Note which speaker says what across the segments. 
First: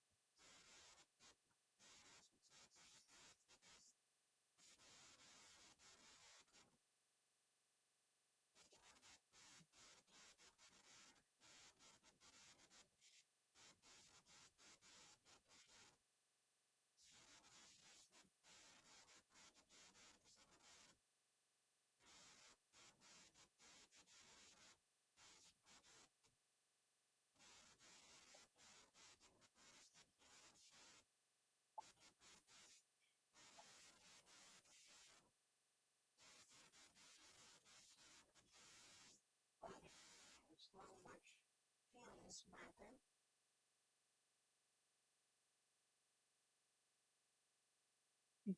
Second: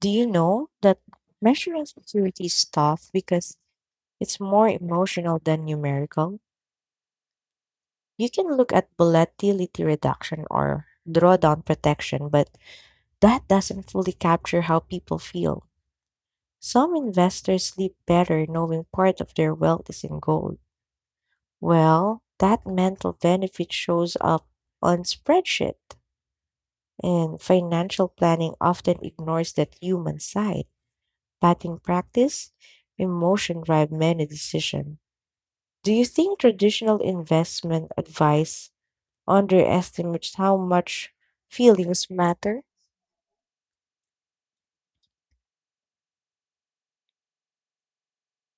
Speaker 1: Do you know that measuring security is tough because it's more emotional than numerical? You can look at volatility reduction or drawdown protection, but that doesn't fully capture how people feel. Some investors sleep better knowing part of their wealth is in gold. Well, that mental benefit shows up on spreadsheet, and financial planning often ignores that human side. Batting practice, emotion drive many decisions. Do you think traditional investment advice underestimates how much feelings matter?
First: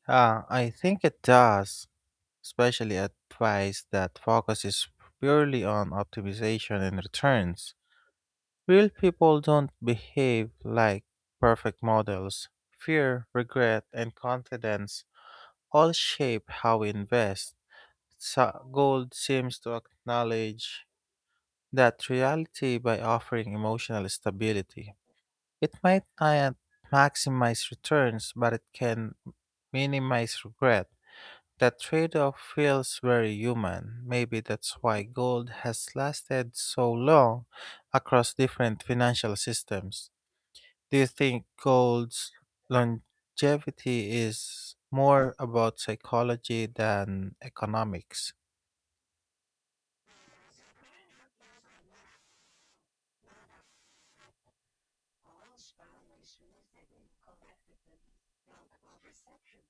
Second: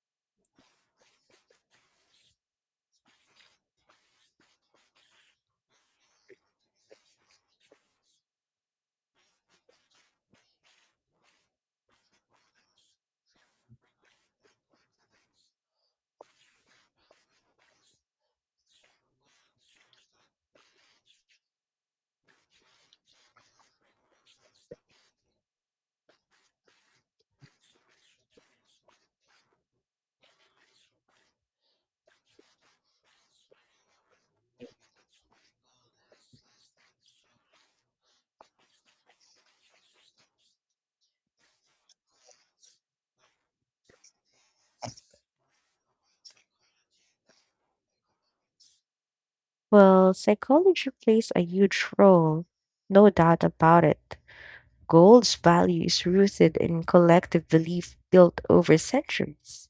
Speaker 2: Ah, I think it does, especially at price that focuses purely on optimization and returns. Real people don't behave like perfect models. Fear, regret, and confidence all shape how we invest. So gold seems to acknowledge that reality by offering emotional stability. It might not maximize returns, but it can minimize regret. That trade-off feels very human. Maybe that's why gold has lasted so long across different financial systems. Do you think gold's longevity is more about psychology than economics?
Speaker 1: Well, psychology plays a huge role, no doubt about it. Gold's value is rooted in collective belief built over centuries.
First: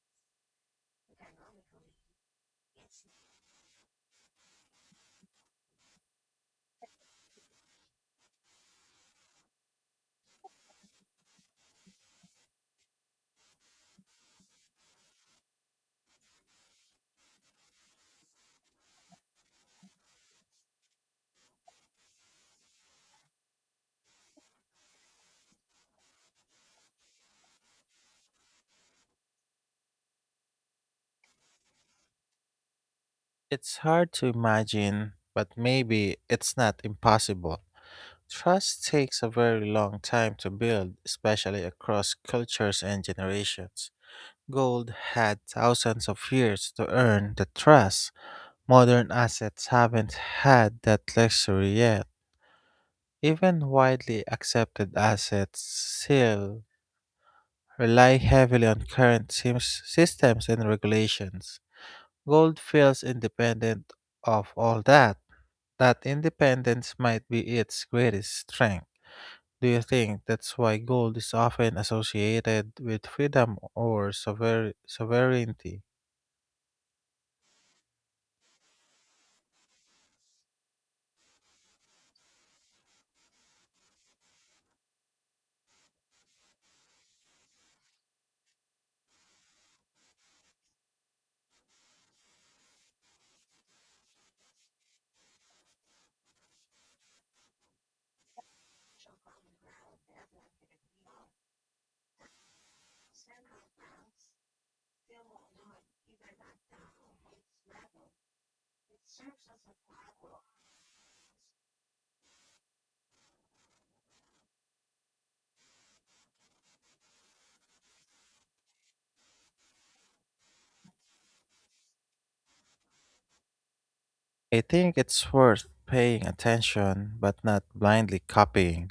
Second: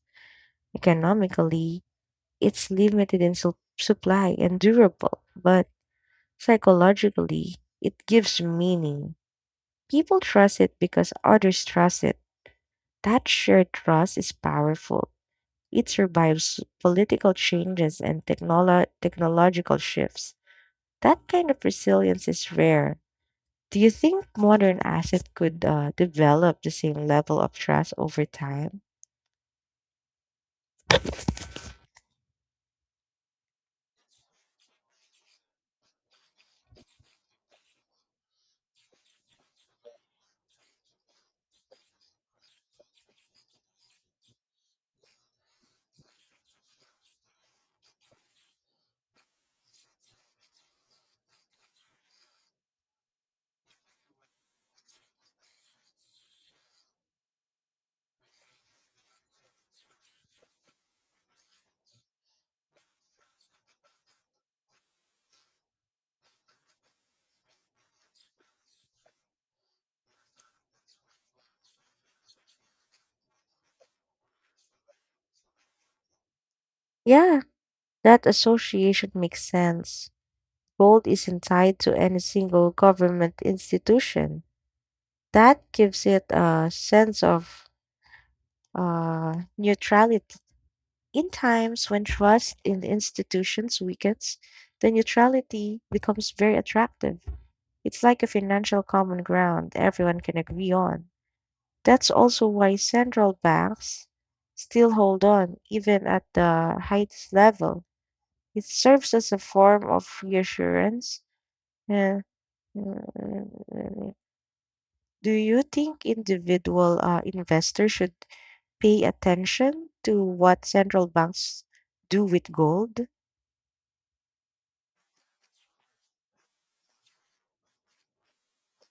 Speaker 1: Economically, it's limited in supply and durable, but psychologically, it gives meaning. People trust it because others trust it. That shared trust is powerful. It survives political changes and technological shifts. That kind of resilience is rare. Do you think modern assets could develop the same level of trust over time?
Speaker 2: It's hard to imagine, but maybe it's not impossible. Trust takes a very long time to build, especially across cultures and generations. Gold had thousands of years to earn the trust. Modern assets haven't had that luxury yet. Even widely accepted assets still rely heavily on current systems and regulations. Gold feels independent of all that. That independence might be its greatest strength. Do you think that's why gold is often associated with freedom or sovereignty?
Speaker 1: Yeah, that association makes sense. Gold isn't tied to any single government institution. That gives it a sense of neutrality. In times when trust in the institutions weakens, the neutrality becomes very attractive. It's like a financial common ground everyone can agree on. That's also why central banks still hold on, even at the highest level. It serves as a form of reassurance. Uh, Do you think individual investors should pay attention to what central banks do with gold?
Speaker 2: I think it's worth paying attention, but not blindly copying.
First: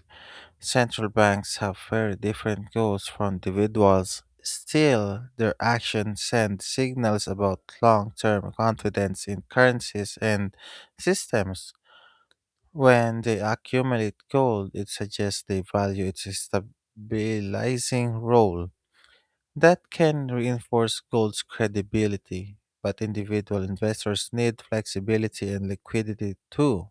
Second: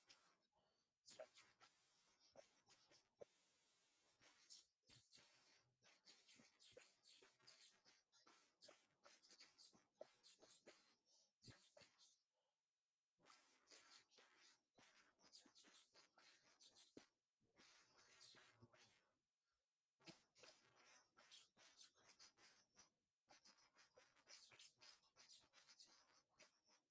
Speaker 2: Central banks have very different goals from individuals. Still, their actions send signals about long term confidence in currencies and systems. When they accumulate gold, it suggests they value its stabilizing role. That can reinforce gold's credibility, but individual investors need flexibility and liquidity too.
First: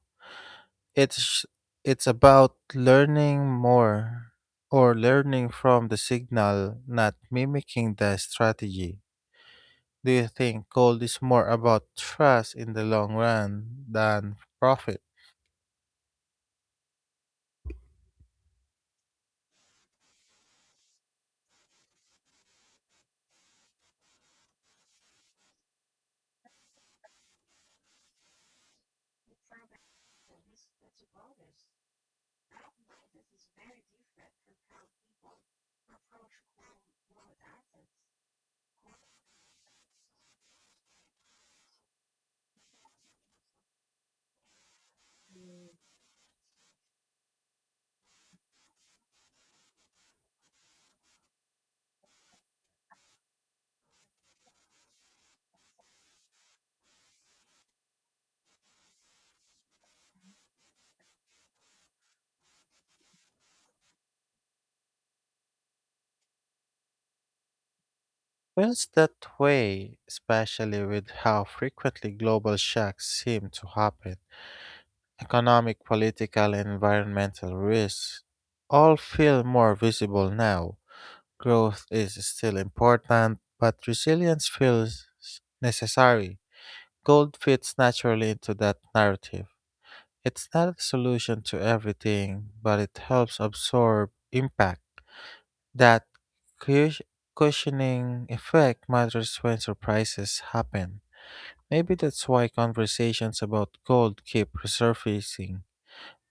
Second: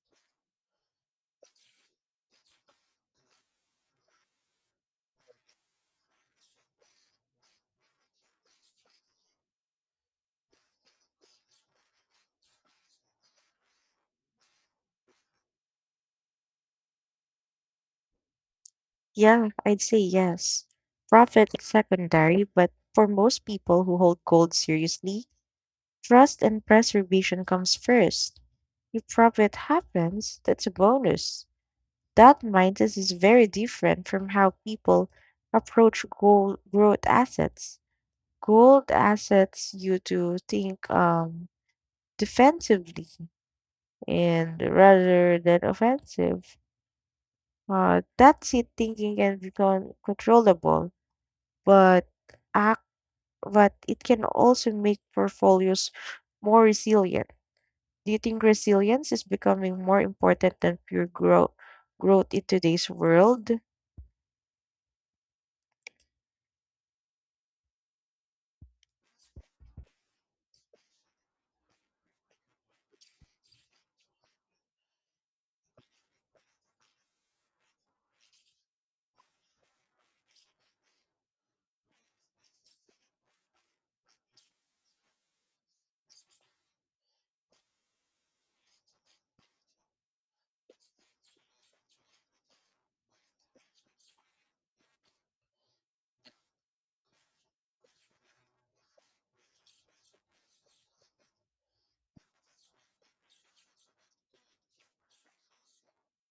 Speaker 2: It's it's about learning more or learning from the signal, not mimicking the strategy. Do you think gold is more about trust in the long run than profit?
Speaker 1: Yeah, I'd say yes. Profit is secondary, but for most people who hold gold seriously, trust and preservation comes first. If profit happens, that's a bonus. That mindset is very different from how people approach gold growth assets. Gold assets you to think defensively and rather than offensive. That's it thinking can become controllable, but it can also make portfolios more resilient. Do you think resilience is becoming more important than pure growth in today's world?
Speaker 2: Feels that way, especially with how frequently global shocks seem to happen. Economic, political, and environmental risks all feel more visible now. Growth is still important, but resilience feels necessary. Gold fits naturally into that narrative. It's not a solution to everything, but it helps absorb impact. That cush- cushioning effect matters when surprises happen. Maybe that's why conversations about gold keep resurfacing.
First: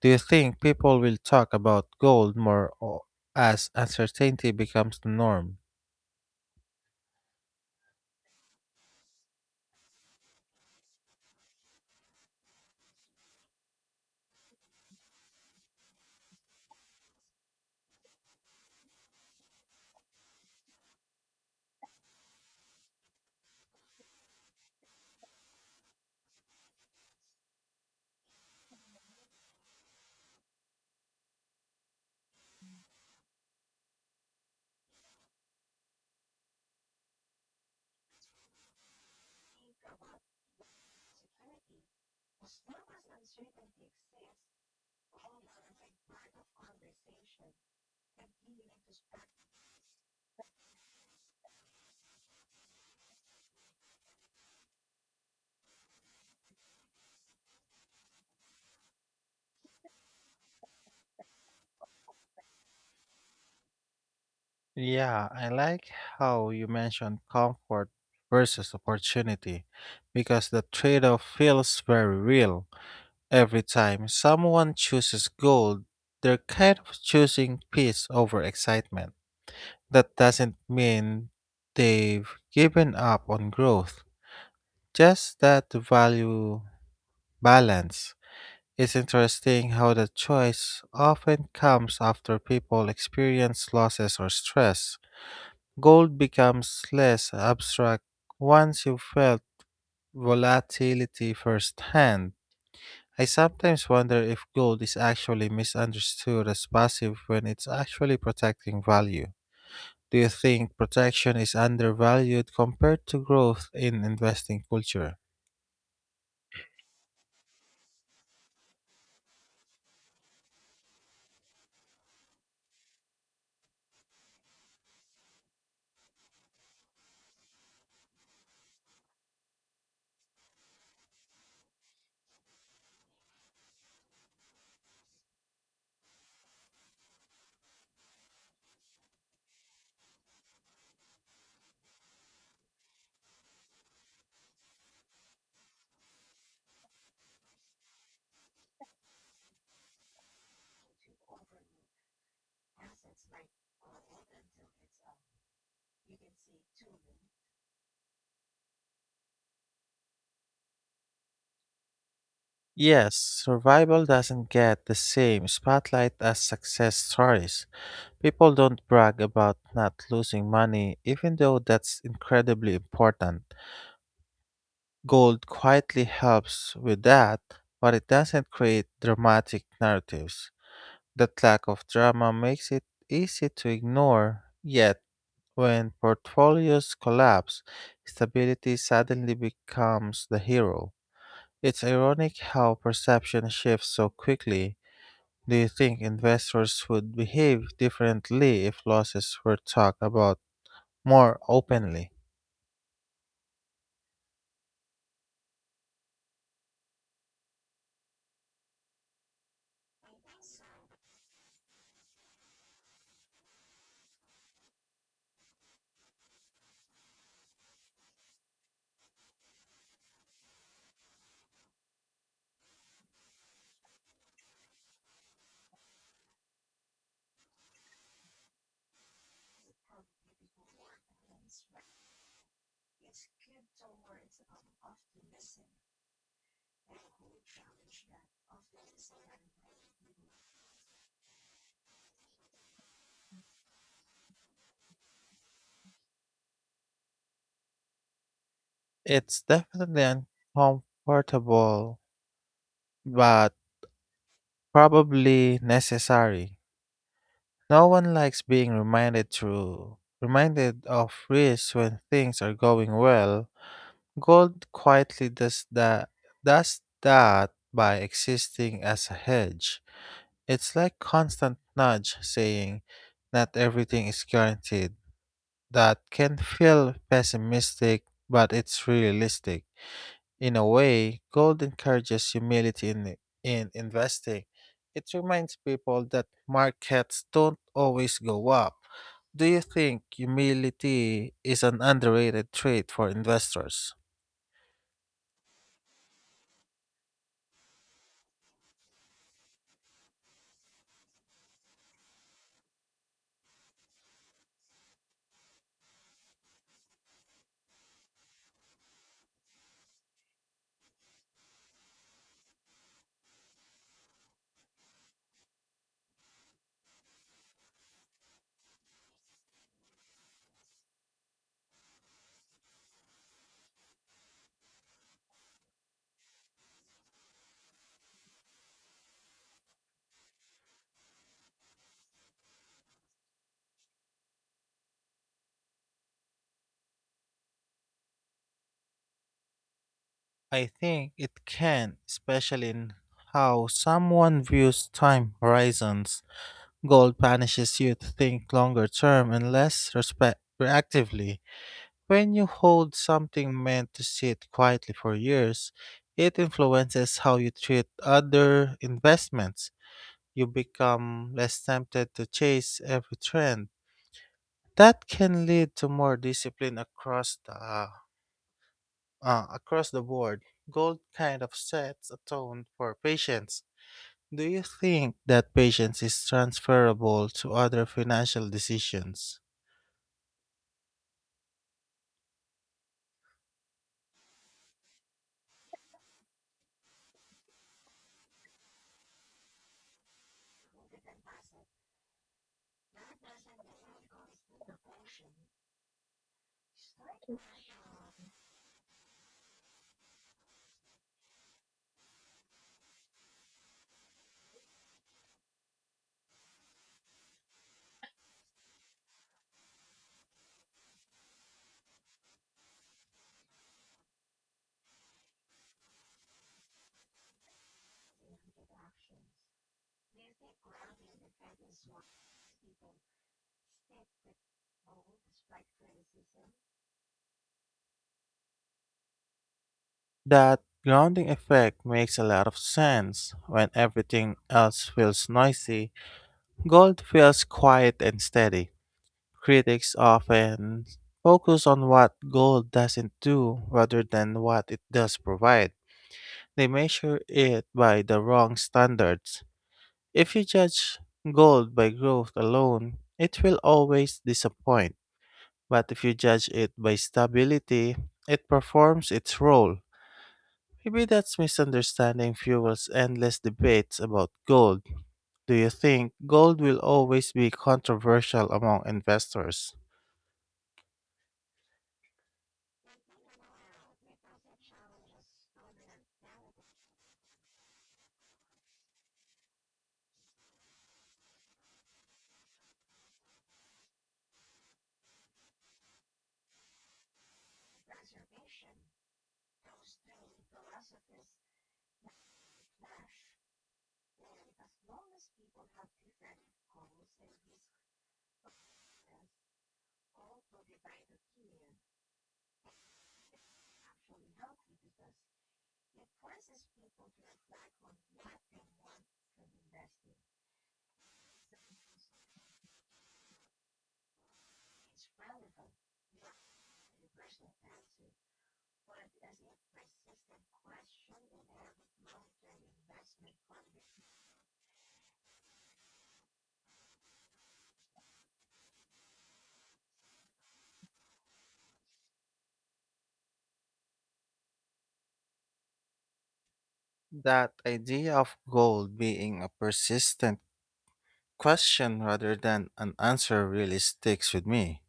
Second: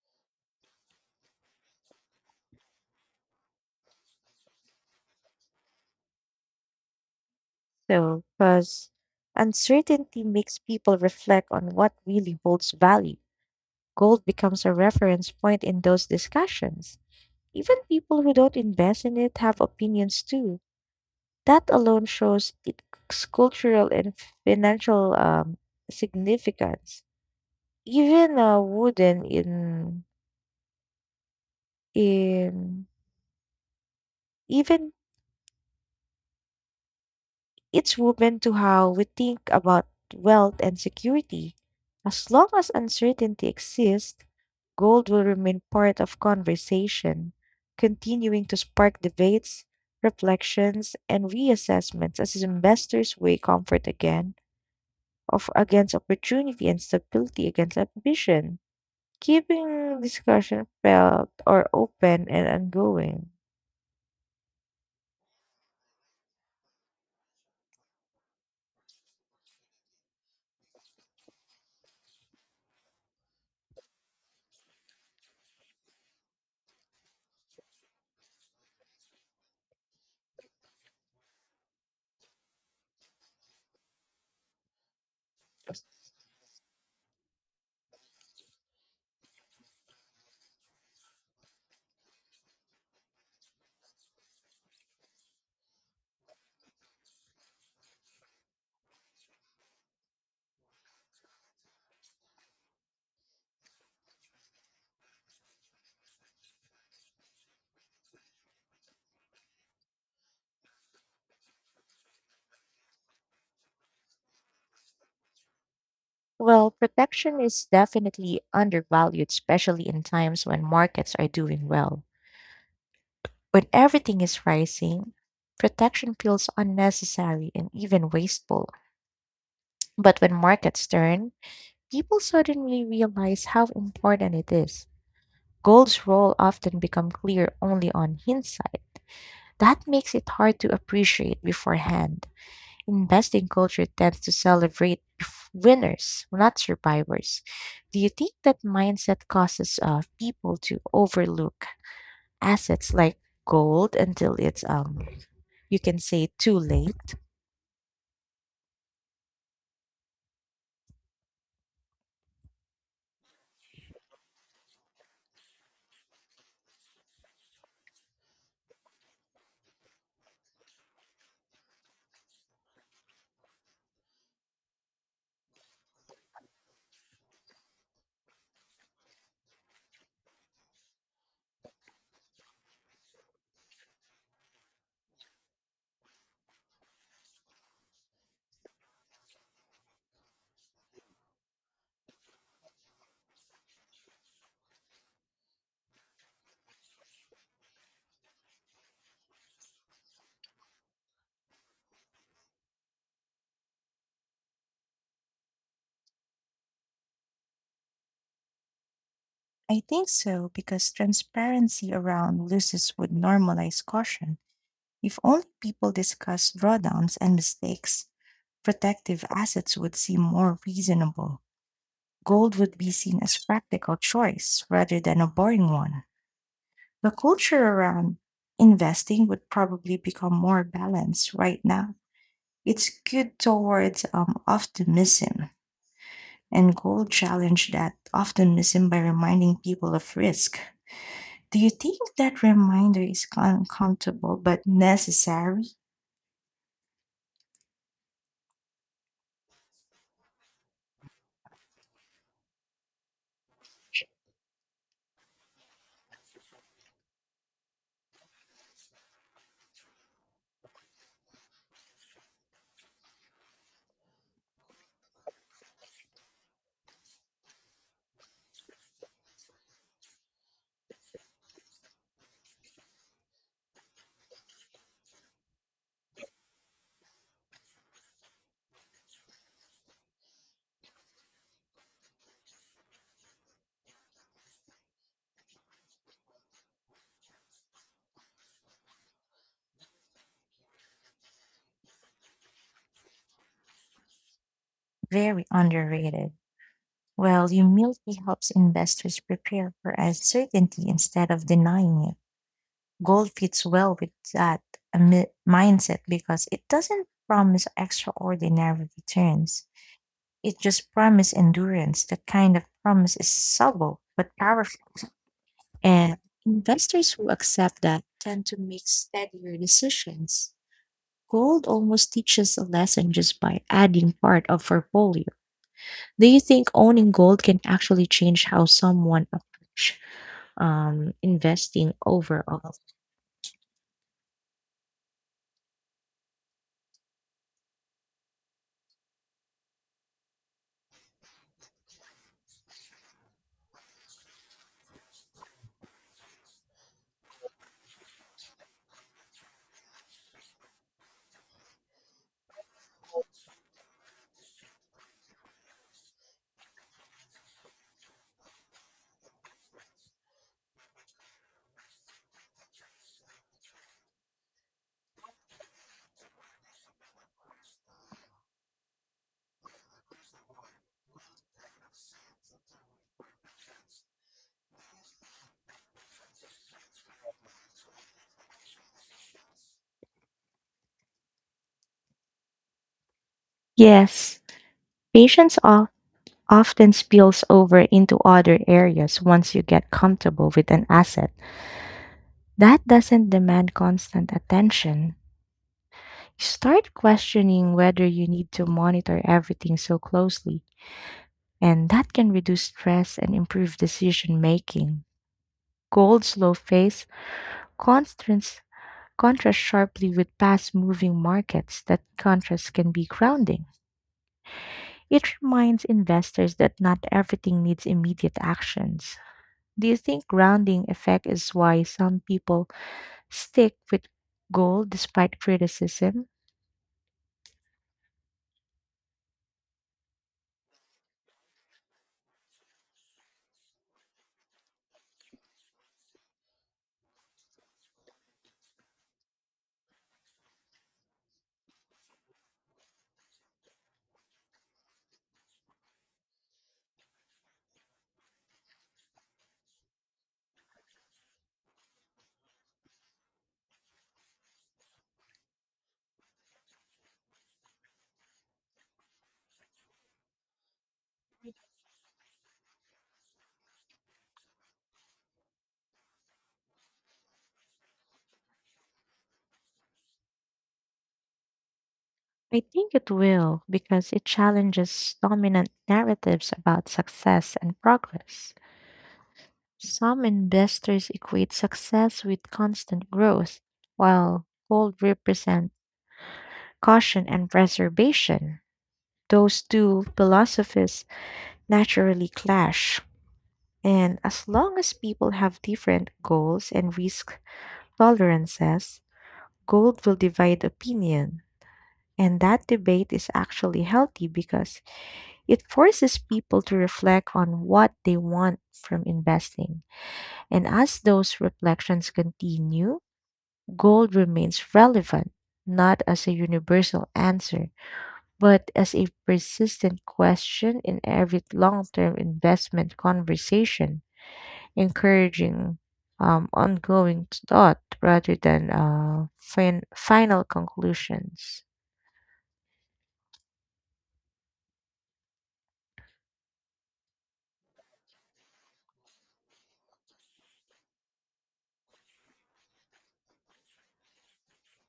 Speaker 2: Do you think people will talk about gold more as uncertainty becomes the norm?
Speaker 1: So, because uncertainty makes people reflect on what really holds value. Gold becomes a reference point in those discussions. Even people who don't invest in it have opinions too. That alone shows its cultural and financial significance. Even a wooden in even it's woven to how we think about wealth and security. As long as uncertainty exists, gold will remain part of conversation, continuing to spark debates, reflections, and reassessments as investors weigh comfort again of against opportunity and stability against ambition, keeping discussion felt or open and ongoing.
Speaker 2: Yeah, I like how you mentioned comfort versus opportunity because the trade off feels very real. Every time someone chooses gold, they're kind of choosing peace over excitement. That doesn't mean they've given up on growth, just that the value balance. It's interesting how the choice often comes after people experience losses or stress. Gold becomes less abstract once you've felt volatility firsthand. I sometimes wonder if gold is actually misunderstood as passive when it's actually protecting value. Do you think protection is undervalued compared to growth in investing culture?
Speaker 1: Well, protection is definitely undervalued, especially in times when markets are doing well. When everything is rising, protection feels unnecessary and even wasteful. But when markets turn, people suddenly realize how important it is. Gold's role often becomes clear only on hindsight. That makes it hard to appreciate beforehand. Investing culture tends to celebrate winners, not survivors. Do you think that mindset causes people to overlook assets like gold until it's you can say too late?
Speaker 2: Yes, survival doesn't get the same spotlight as success stories. People don't brag about not losing money, even though that's incredibly important. Gold quietly helps with that, but it doesn't create dramatic narratives. That lack of drama makes it easy to ignore, yet, when portfolios collapse, stability suddenly becomes the hero. It's ironic how perception shifts so quickly. Do you think investors would behave differently if losses were talked about more openly?
Speaker 1: I think so because transparency around losses would normalize caution. If only people discuss drawdowns and mistakes, protective assets would seem more reasonable. Gold would be seen as practical choice rather than a boring one. The culture around investing would probably become more balanced right now. It's good towards optimism and goal challenge that optimism by reminding people of risk. Do you think that reminder is uncomfortable but necessary?
Speaker 2: It's definitely uncomfortable, but probably necessary. No one likes being reminded of risks when things are going well. Gold quietly does that by existing as a hedge. It's like constant nudge saying not everything is guaranteed. That can feel pessimistic, but it's realistic. In a way, gold encourages humility in investing. It reminds people that markets don't always go up. Do you think humility is an underrated trait for investors?
Speaker 1: Very underrated. Well, humility helps investors prepare for uncertainty instead of denying it. Goal fits well with that mindset because it doesn't promise extraordinary returns. It just promises endurance. That kind of promise is subtle but powerful. And investors who accept that tend to make steadier decisions. Gold almost teaches a lesson just by adding part of portfolio. Do you think owning gold can actually change how someone approach investing overall?
Speaker 2: I think it can, especially in how someone views time horizons. Gold punishes you to think longer term and less reactively. When you hold something meant to sit quietly for years, it influences how you treat other investments. You become less tempted to chase every trend. That can lead to more discipline across the board. Gold kind of sets a tone for patience. Do you think that patience is transferable to other financial decisions?
Speaker 1: Yes, patience often spills over into other areas once you get comfortable with an asset that doesn't demand constant attention. Start questioning whether you need to monitor everything so closely, and that can reduce stress and improve decision making. Gold's slow phase constants contrasts sharply with fast moving markets. That contrast can be grounding. It reminds investors that not everything needs immediate actions. Do you think grounding effect is why some people stick with goal despite criticism?
Speaker 2: That grounding effect makes a lot of sense. When everything else feels noisy, gold feels quiet and steady. Critics often focus on what gold doesn't do rather than what it does provide. They measure it by the wrong standards. If you judge gold by growth alone, it will always disappoint. But if you judge it by stability, it performs its role. Maybe that's misunderstanding fuels endless debates about gold. Do you think gold will always be controversial among investors?
Speaker 1: I think it will because it challenges dominant narratives about success and progress. Some investors equate success with constant growth, while gold represent caution and preservation. Those two philosophies naturally clash. And as long as people have different goals and risk tolerances, gold will divide opinion. And that debate is actually healthy because it forces people to reflect on what they want from investing. And as those reflections continue, gold remains relevant, not as a universal answer, but as a persistent question in every long term investment conversation, encouraging ongoing thought rather than final conclusions.
Speaker 2: That idea of gold being a persistent question rather than an answer really sticks with me.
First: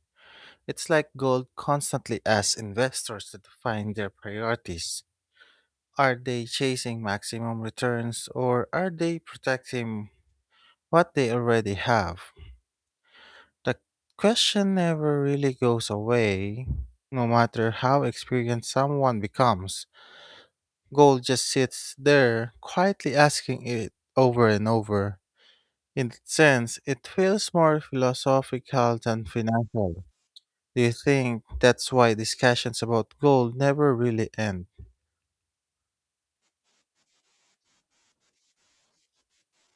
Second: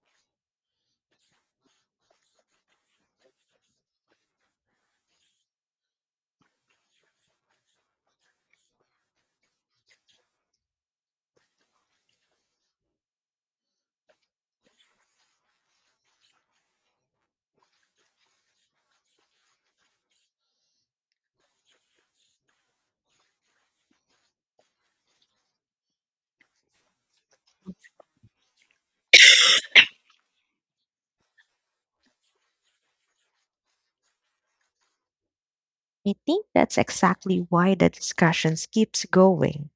Speaker 2: It's like gold constantly asks investors to define their priorities. Are they chasing maximum returns or are they protecting what they already have? The question never really goes away, no matter how experienced someone becomes. Gold just sits there, quietly asking it over and over. In that sense, it feels more philosophical than financial. Do you think that's why discussions about gold never really end?
Speaker 1: I think that's exactly why the discussions keeps going.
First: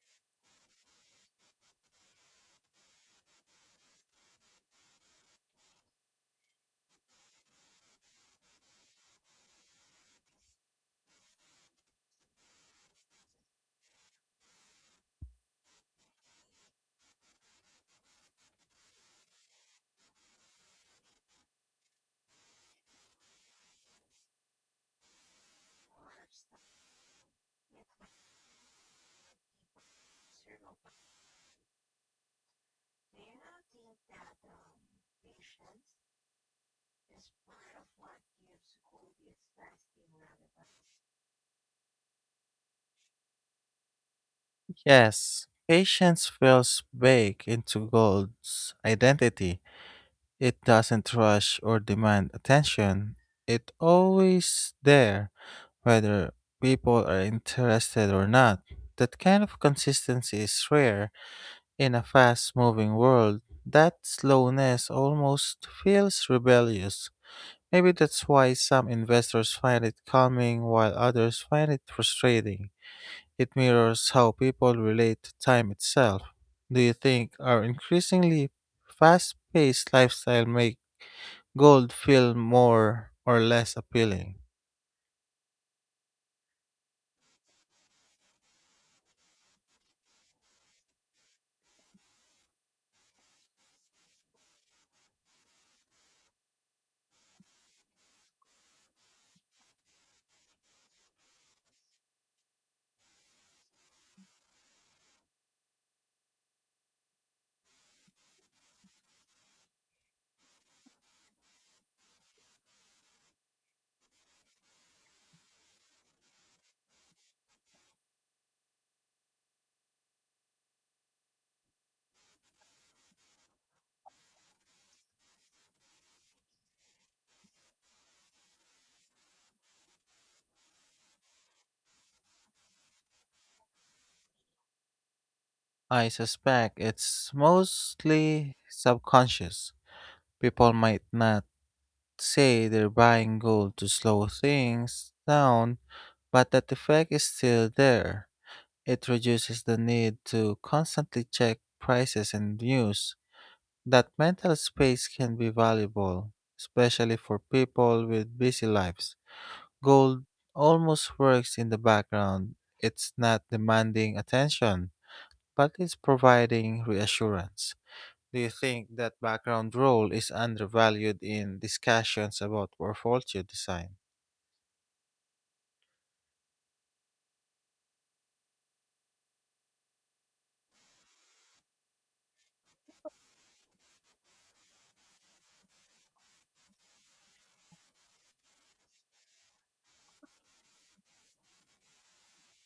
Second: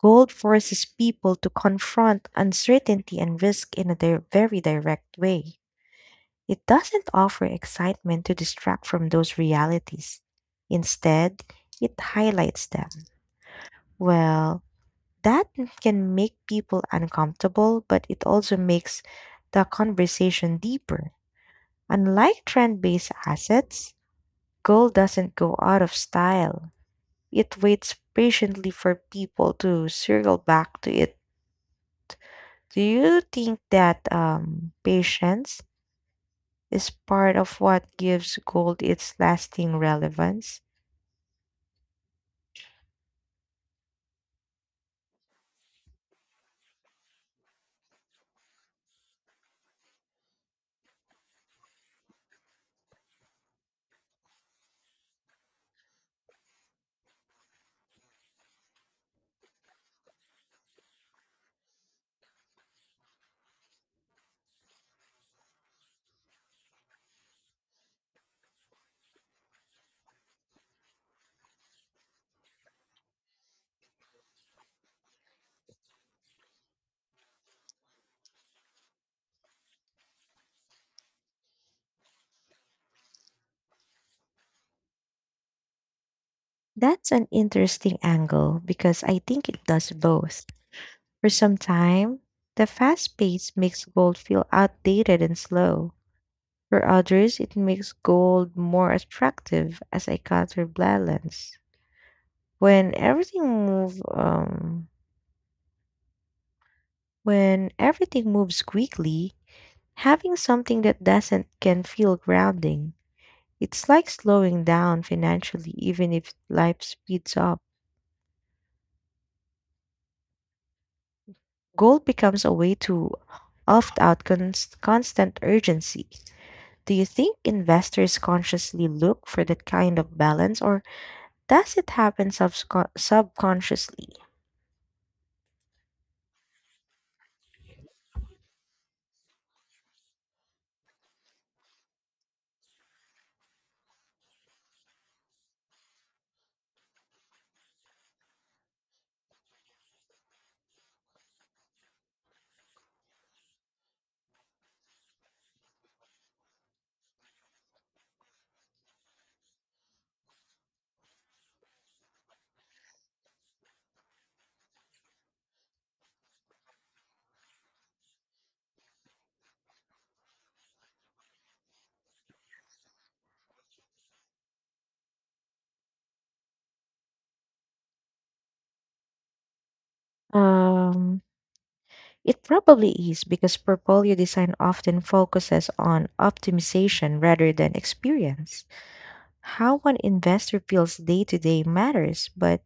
Speaker 1: Gold forces people to confront uncertainty and risk in a very direct way. It doesn't offer excitement to distract from those realities. Instead, it highlights them. Well, that can make people uncomfortable, but it also makes the conversation deeper. Unlike trend based assets, gold doesn't go out of style. It waits patiently for people to circle back to it. Do you think that patience is part of what gives gold its lasting relevance?
Speaker 2: Yes, patience feels baked into gold's identity. It doesn't rush or demand attention. It's always there whether people are interested or not. That kind of consistency is rare in a fast moving world. That slowness almost feels rebellious. Maybe that's why some investors find it calming while others find it frustrating. It mirrors how people relate to time itself. Do you think our increasingly fast paced lifestyle make gold feel more or less appealing?
Speaker 1: That's an interesting angle because I think it does both. For some time, the fast pace makes gold feel outdated and slow. For others, it makes gold more attractive as a counterbalance. When everything moves, um, When everything moves quickly, having something that doesn't can feel grounding. It's like slowing down financially, even if life speeds up. Gold becomes a way to opt out constant urgency. Do you think investors consciously look for that kind of balance, or does it happen subconsciously?
Speaker 2: I suspect it's mostly subconscious. People might not say they're buying gold to slow things down, but that effect is still there. It reduces the need to constantly check prices and news. That mental space can be valuable, especially for people with busy lives. Gold almost works in the background. It's not demanding attention, but it's providing reassurance. Do you think that background role is undervalued in discussions about portfolio design?
Speaker 1: Um, it probably is because portfolio design often focuses on optimization rather than experience. How one investor feels day to day matters, but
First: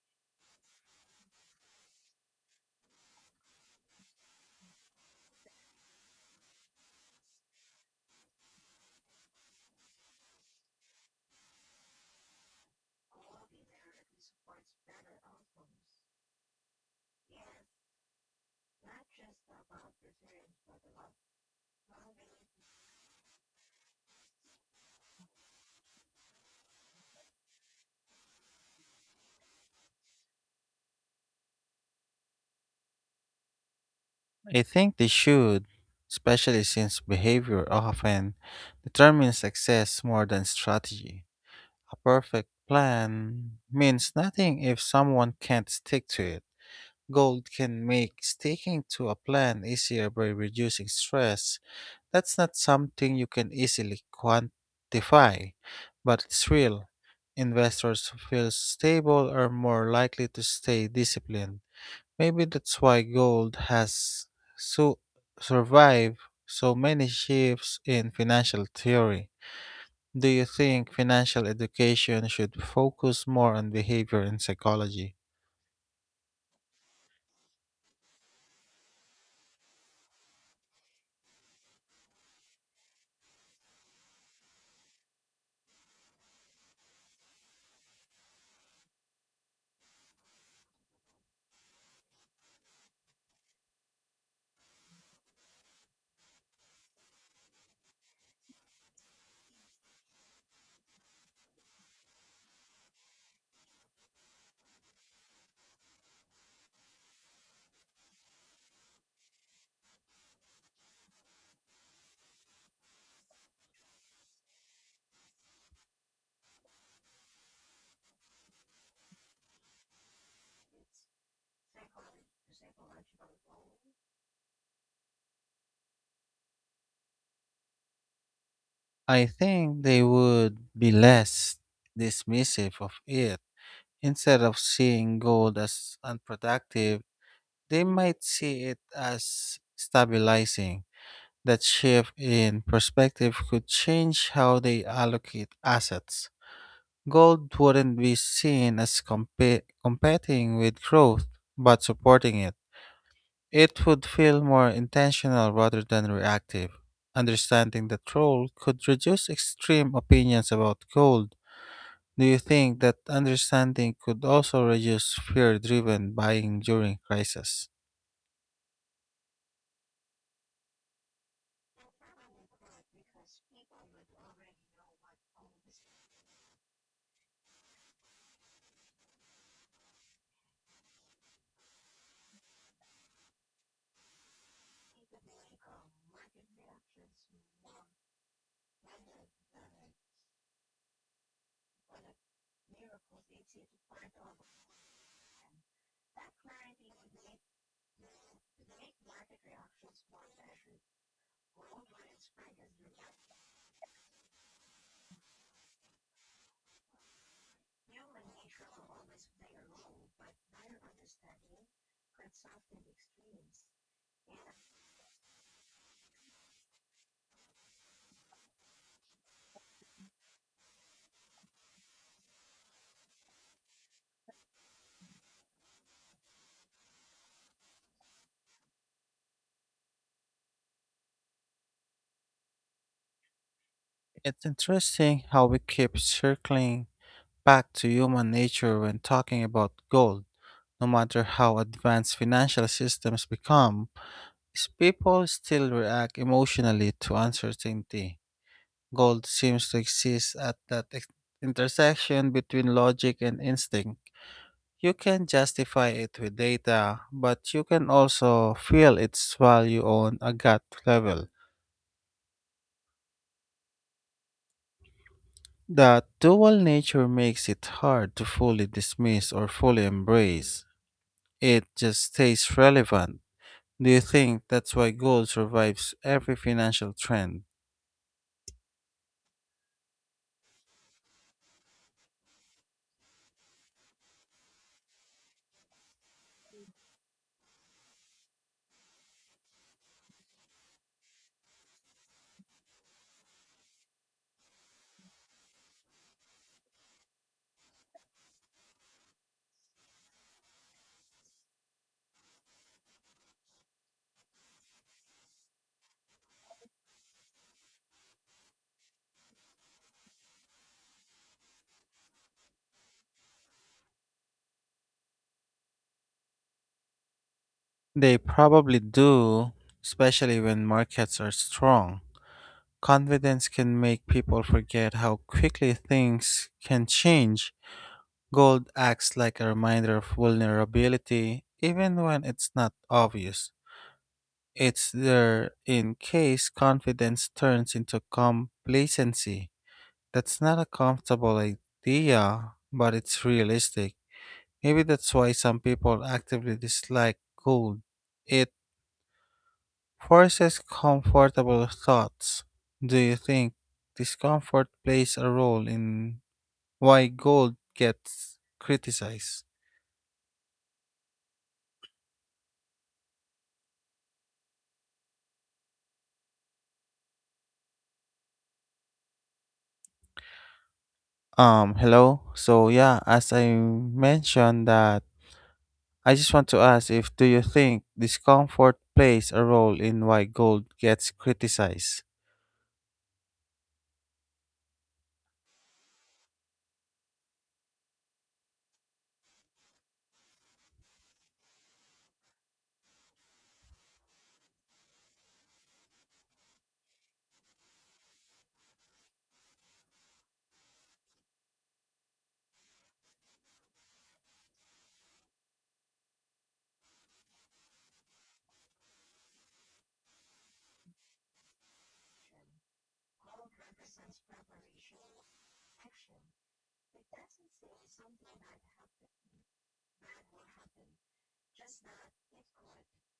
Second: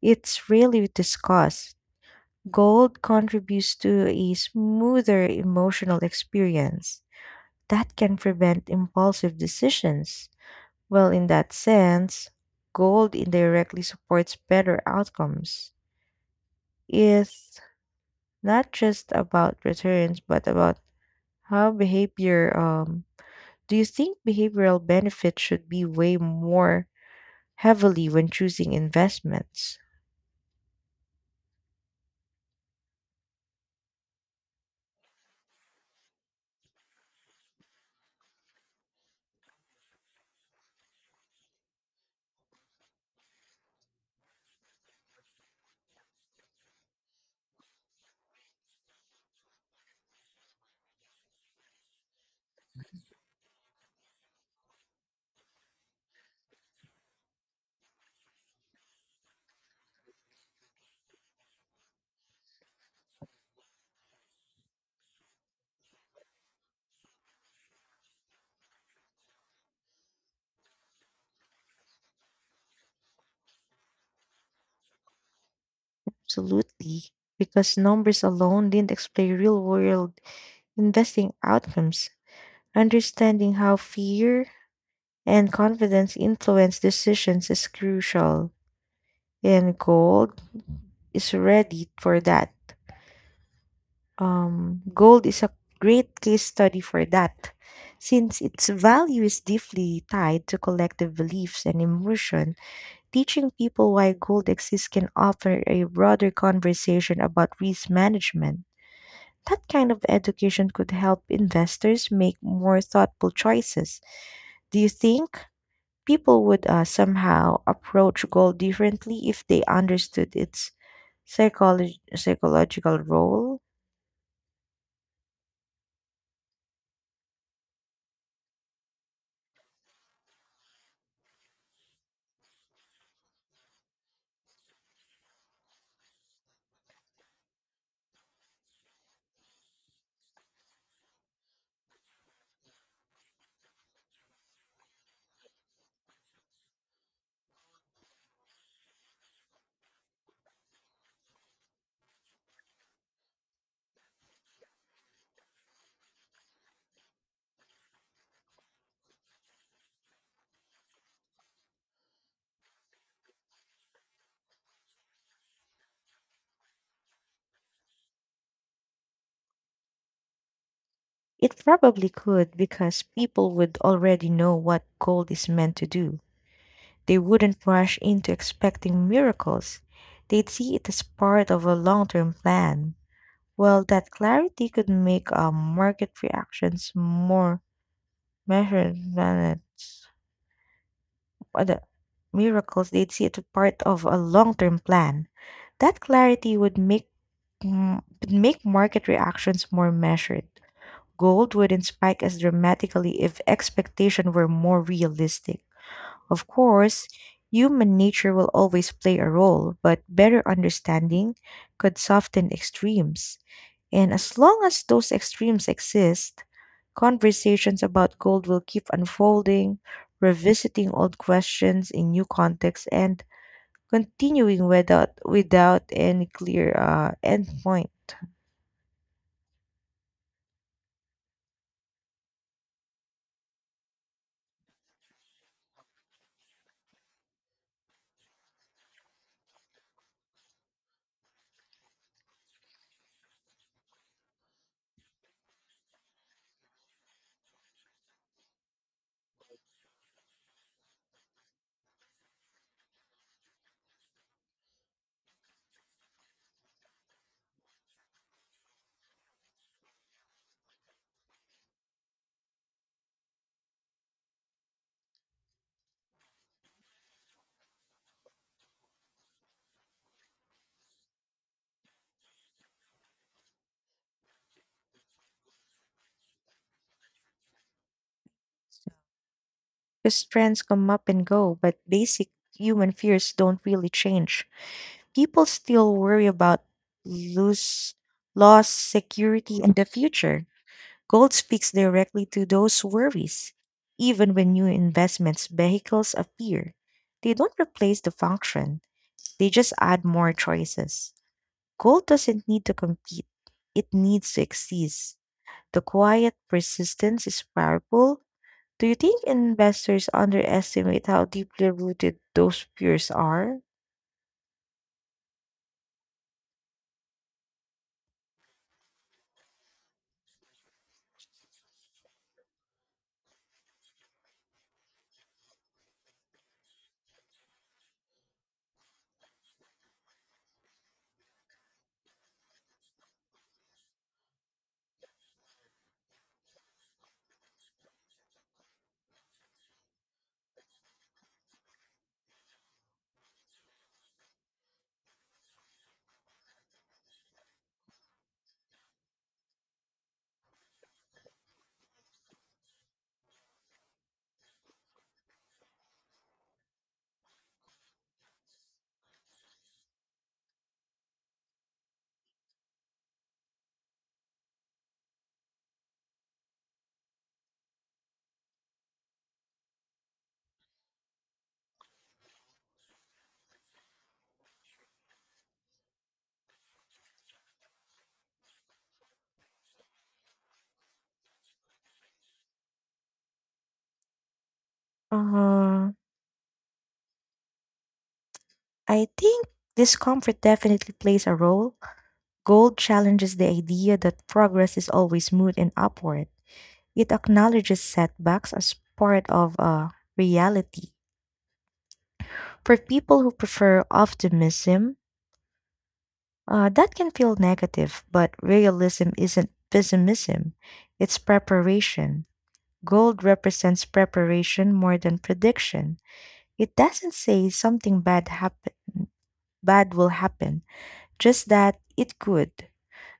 Speaker 1: it's rarely discussed. Gold contributes to a smoother emotional experience that can prevent impulsive decisions. Well, in that sense, gold indirectly supports better outcomes. It's not just about returns, but about how behavior. Do you think behavioral benefits should be way more heavily when choosing investments?
Speaker 2: I think they should, especially since behavior often determines success more than strategy. A perfect plan means nothing if someone can't stick to it. Gold can make sticking to a plan easier by reducing stress. That's not something you can easily quantify, but it's real. Investors who feel stable are more likely to stay disciplined. Maybe that's why gold has so survived so many shifts in financial theory. Do you think financial education should focus more on behavior and psychology?
Speaker 1: Absolutely, because numbers alone didn't explain real world investing outcomes. Understanding how fear and confidence influence decisions is crucial, and gold is ready for that. Gold is a great case study for that, since its value is deeply tied to collective beliefs and emotion. Teaching people why gold exists can offer a broader conversation about risk management. That kind of education could help investors make more thoughtful choices. Do you think people would somehow approach gold differently if they understood its psychological role?
Speaker 2: I think they would be less dismissive of it. Instead of seeing gold as unproductive, they might see it as stabilizing. That shift in perspective could change how they allocate assets. Gold wouldn't be seen as competing with growth, but supporting it. It would feel more intentional rather than reactive. Understanding that role could reduce extreme opinions about gold. Do you think that understanding could also reduce fear driven buying during crisis?
Speaker 1: It probably could because people would already know what gold is meant to do. They wouldn't rush into expecting miracles. They'd see it as part of a long term plan. Well, that clarity could make market reactions more Measured measurements, what the miracles they'd see it as part of a long-term plan. That clarity would make would make market reactions more measured. Gold wouldn't spike as dramatically if expectation were more realistic. Of course, human nature will always play a role, but better understanding could soften extremes. And as long as those extremes exist, conversations about gold will keep unfolding, revisiting old questions in new contexts and continuing without any clear end point.
Speaker 2: It's interesting how we keep circling back to human nature when talking about gold. No matter how advanced financial systems become, people still react emotionally to uncertainty. Gold seems to exist at that intersection between logic and instinct. You can justify it with data, but you can also feel its value on a gut level. That dual nature makes it hard to fully dismiss or fully embrace. It just stays relevant. Do you think that's why gold survives every financial trend?
Speaker 1: Because trends come up and go, but basic human fears don't really change. People still worry about lose loss, security, and the future. Gold speaks directly to those worries. Even when new investments vehicles appear, they don't replace the function, they just add more choices. Gold doesn't need to compete, it needs to exist. The quiet persistence is powerful. Do you think investors underestimate how deeply rooted those fears are?
Speaker 2: They probably do, especially when markets are strong. Confidence can make people forget how quickly things can change. Gold acts like a reminder of vulnerability, even when it's not obvious. It's there in case confidence turns into complacency. That's not a comfortable idea, but it's realistic. Maybe that's why some people actively dislike gold. It forces comfortable thoughts. Do you think discomfort plays a role in why gold gets criticized? Hello. So yeah, as I mentioned that I just want to ask if do you think discomfort plays a role in why gold gets criticized
Speaker 1: Uh, I think discomfort definitely plays a role. Gold challenges the idea that progress is always smooth and upward. It acknowledges setbacks as part of reality. For people who prefer optimism, that can feel negative, but realism isn't pessimism, it's preparation. Gold represents preparation more than prediction. It doesn't say something bad happen bad will happen, just that it could.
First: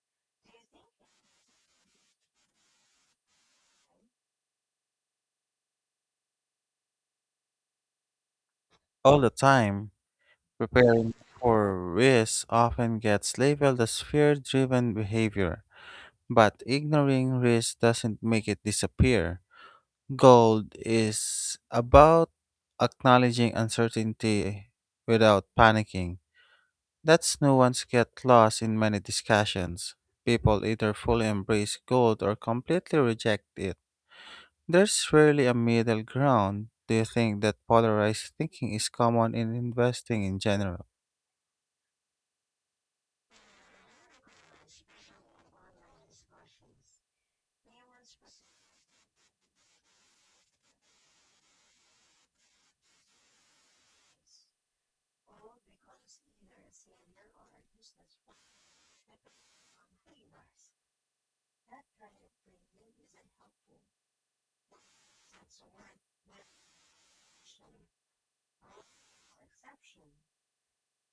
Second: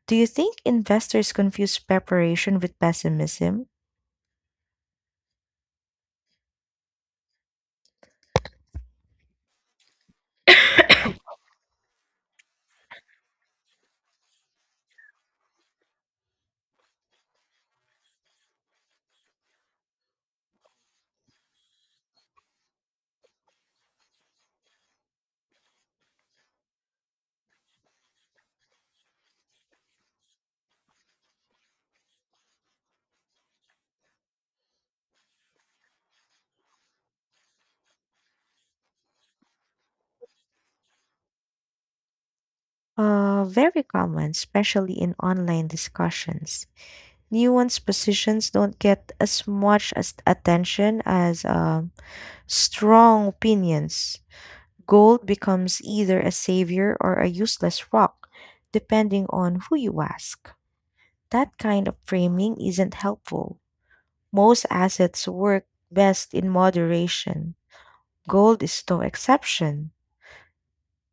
Speaker 1: Do you think investors confuse preparation with pessimism?
Speaker 2: all the time? Preparing for risk often gets labeled as fear-driven behavior, but ignoring risk doesn't make it disappear. Gold is about acknowledging uncertainty without panicking. That's nuance gets lost in many discussions. People either fully embrace gold or completely reject it. There's rarely a middle ground. Do you think that polarized thinking is common in investing in general?
Speaker 1: Very common, especially in online discussions. Nuanced positions don't get as much as attention as strong opinions. Gold becomes either a savior or a useless rock, depending on who you ask. That kind of framing isn't helpful. Most assets work best in moderation. Gold is no exception.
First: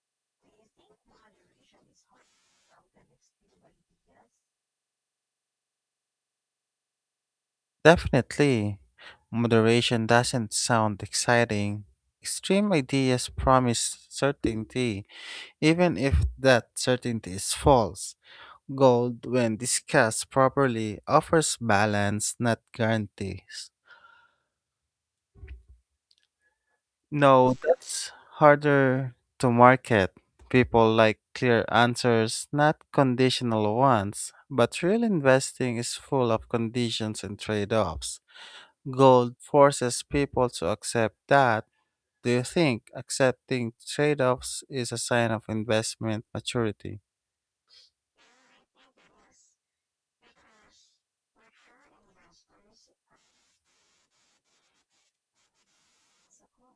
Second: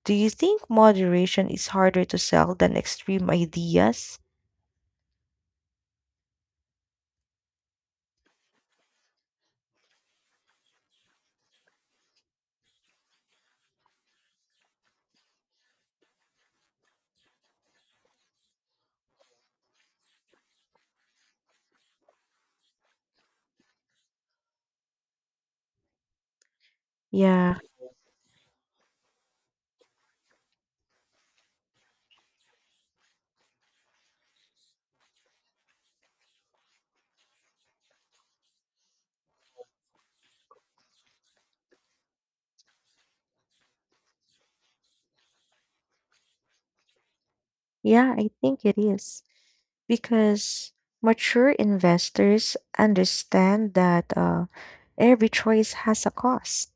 Speaker 1: Do you think moderation is harder to sell than extreme ideas?
Speaker 2: Definitely. Moderation doesn't sound exciting. Extreme ideas promise certainty, even if that certainty is false. Gold, when discussed properly, offers balance, not guarantees.
Speaker 1: Yeah,
Speaker 2: No, that's harder to market. People like clear answers, not conditional ones. But real investing is full of conditions and trade offs. Gold forces people to accept that. Do you think accepting trade offs is a sign of investment maturity?
Speaker 1: yeah, I think it is. Because mature investors understand that every choice has a cost.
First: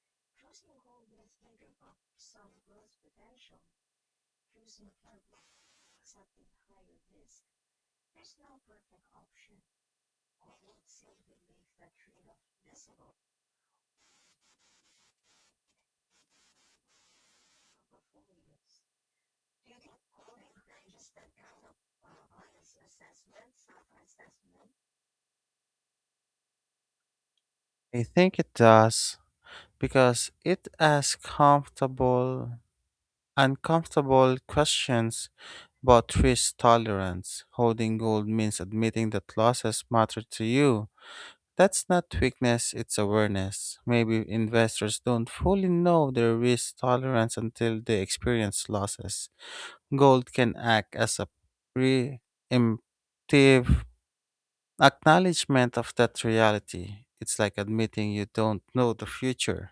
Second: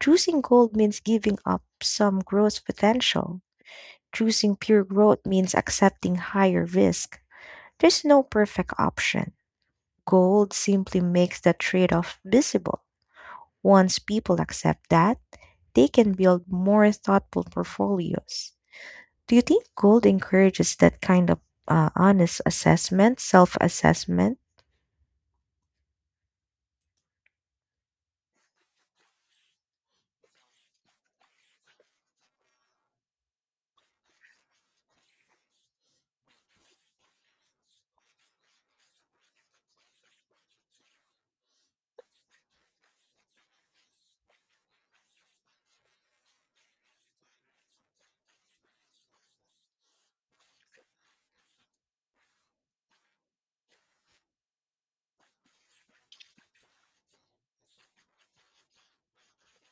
Speaker 1: Choosing gold means giving up some growth potential. Choosing pure growth means accepting higher risk. There's no perfect option. Gold simply makes the trade off visible. Once people accept that, they can build more thoughtful portfolios. Do you think gold encourages that kind of honest assessment, self assessment?
Speaker 2: I think it does, because it's as comfortable uncomfortable questions about risk tolerance. Holding gold means admitting that losses matter to you. That's not weakness, it's awareness. Maybe investors don't fully know their risk tolerance until they experience losses. Gold can act as a preemptive acknowledgement of that reality. It's like admitting you don't know the future.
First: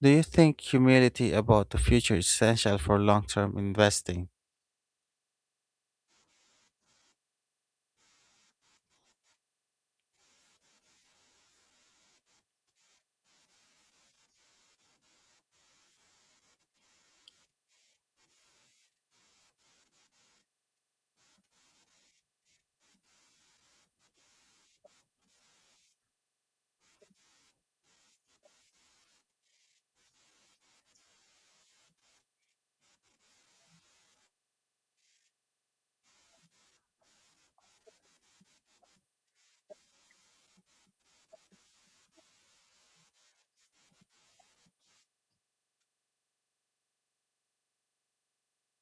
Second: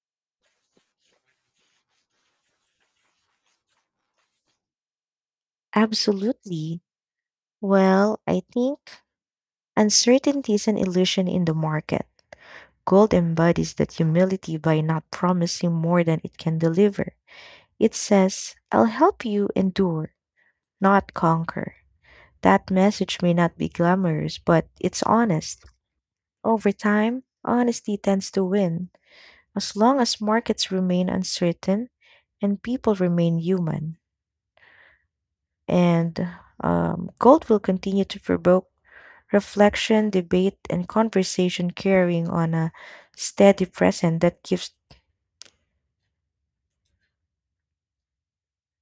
Speaker 2: Do you think humility about the future is essential for long term investing?
Speaker 1: Absolutely. Well, I think uncertainty is an illusion in the market. Gold embodies that humility by not promising more than it can deliver. It says, I'll help you endure, not conquer. That message may not be glamorous, but it's honest. Over time, honesty tends to win, as long as markets remain uncertain and people remain human, and gold will continue to provoke reflection, debate, and conversation, carrying on a steady present that keeps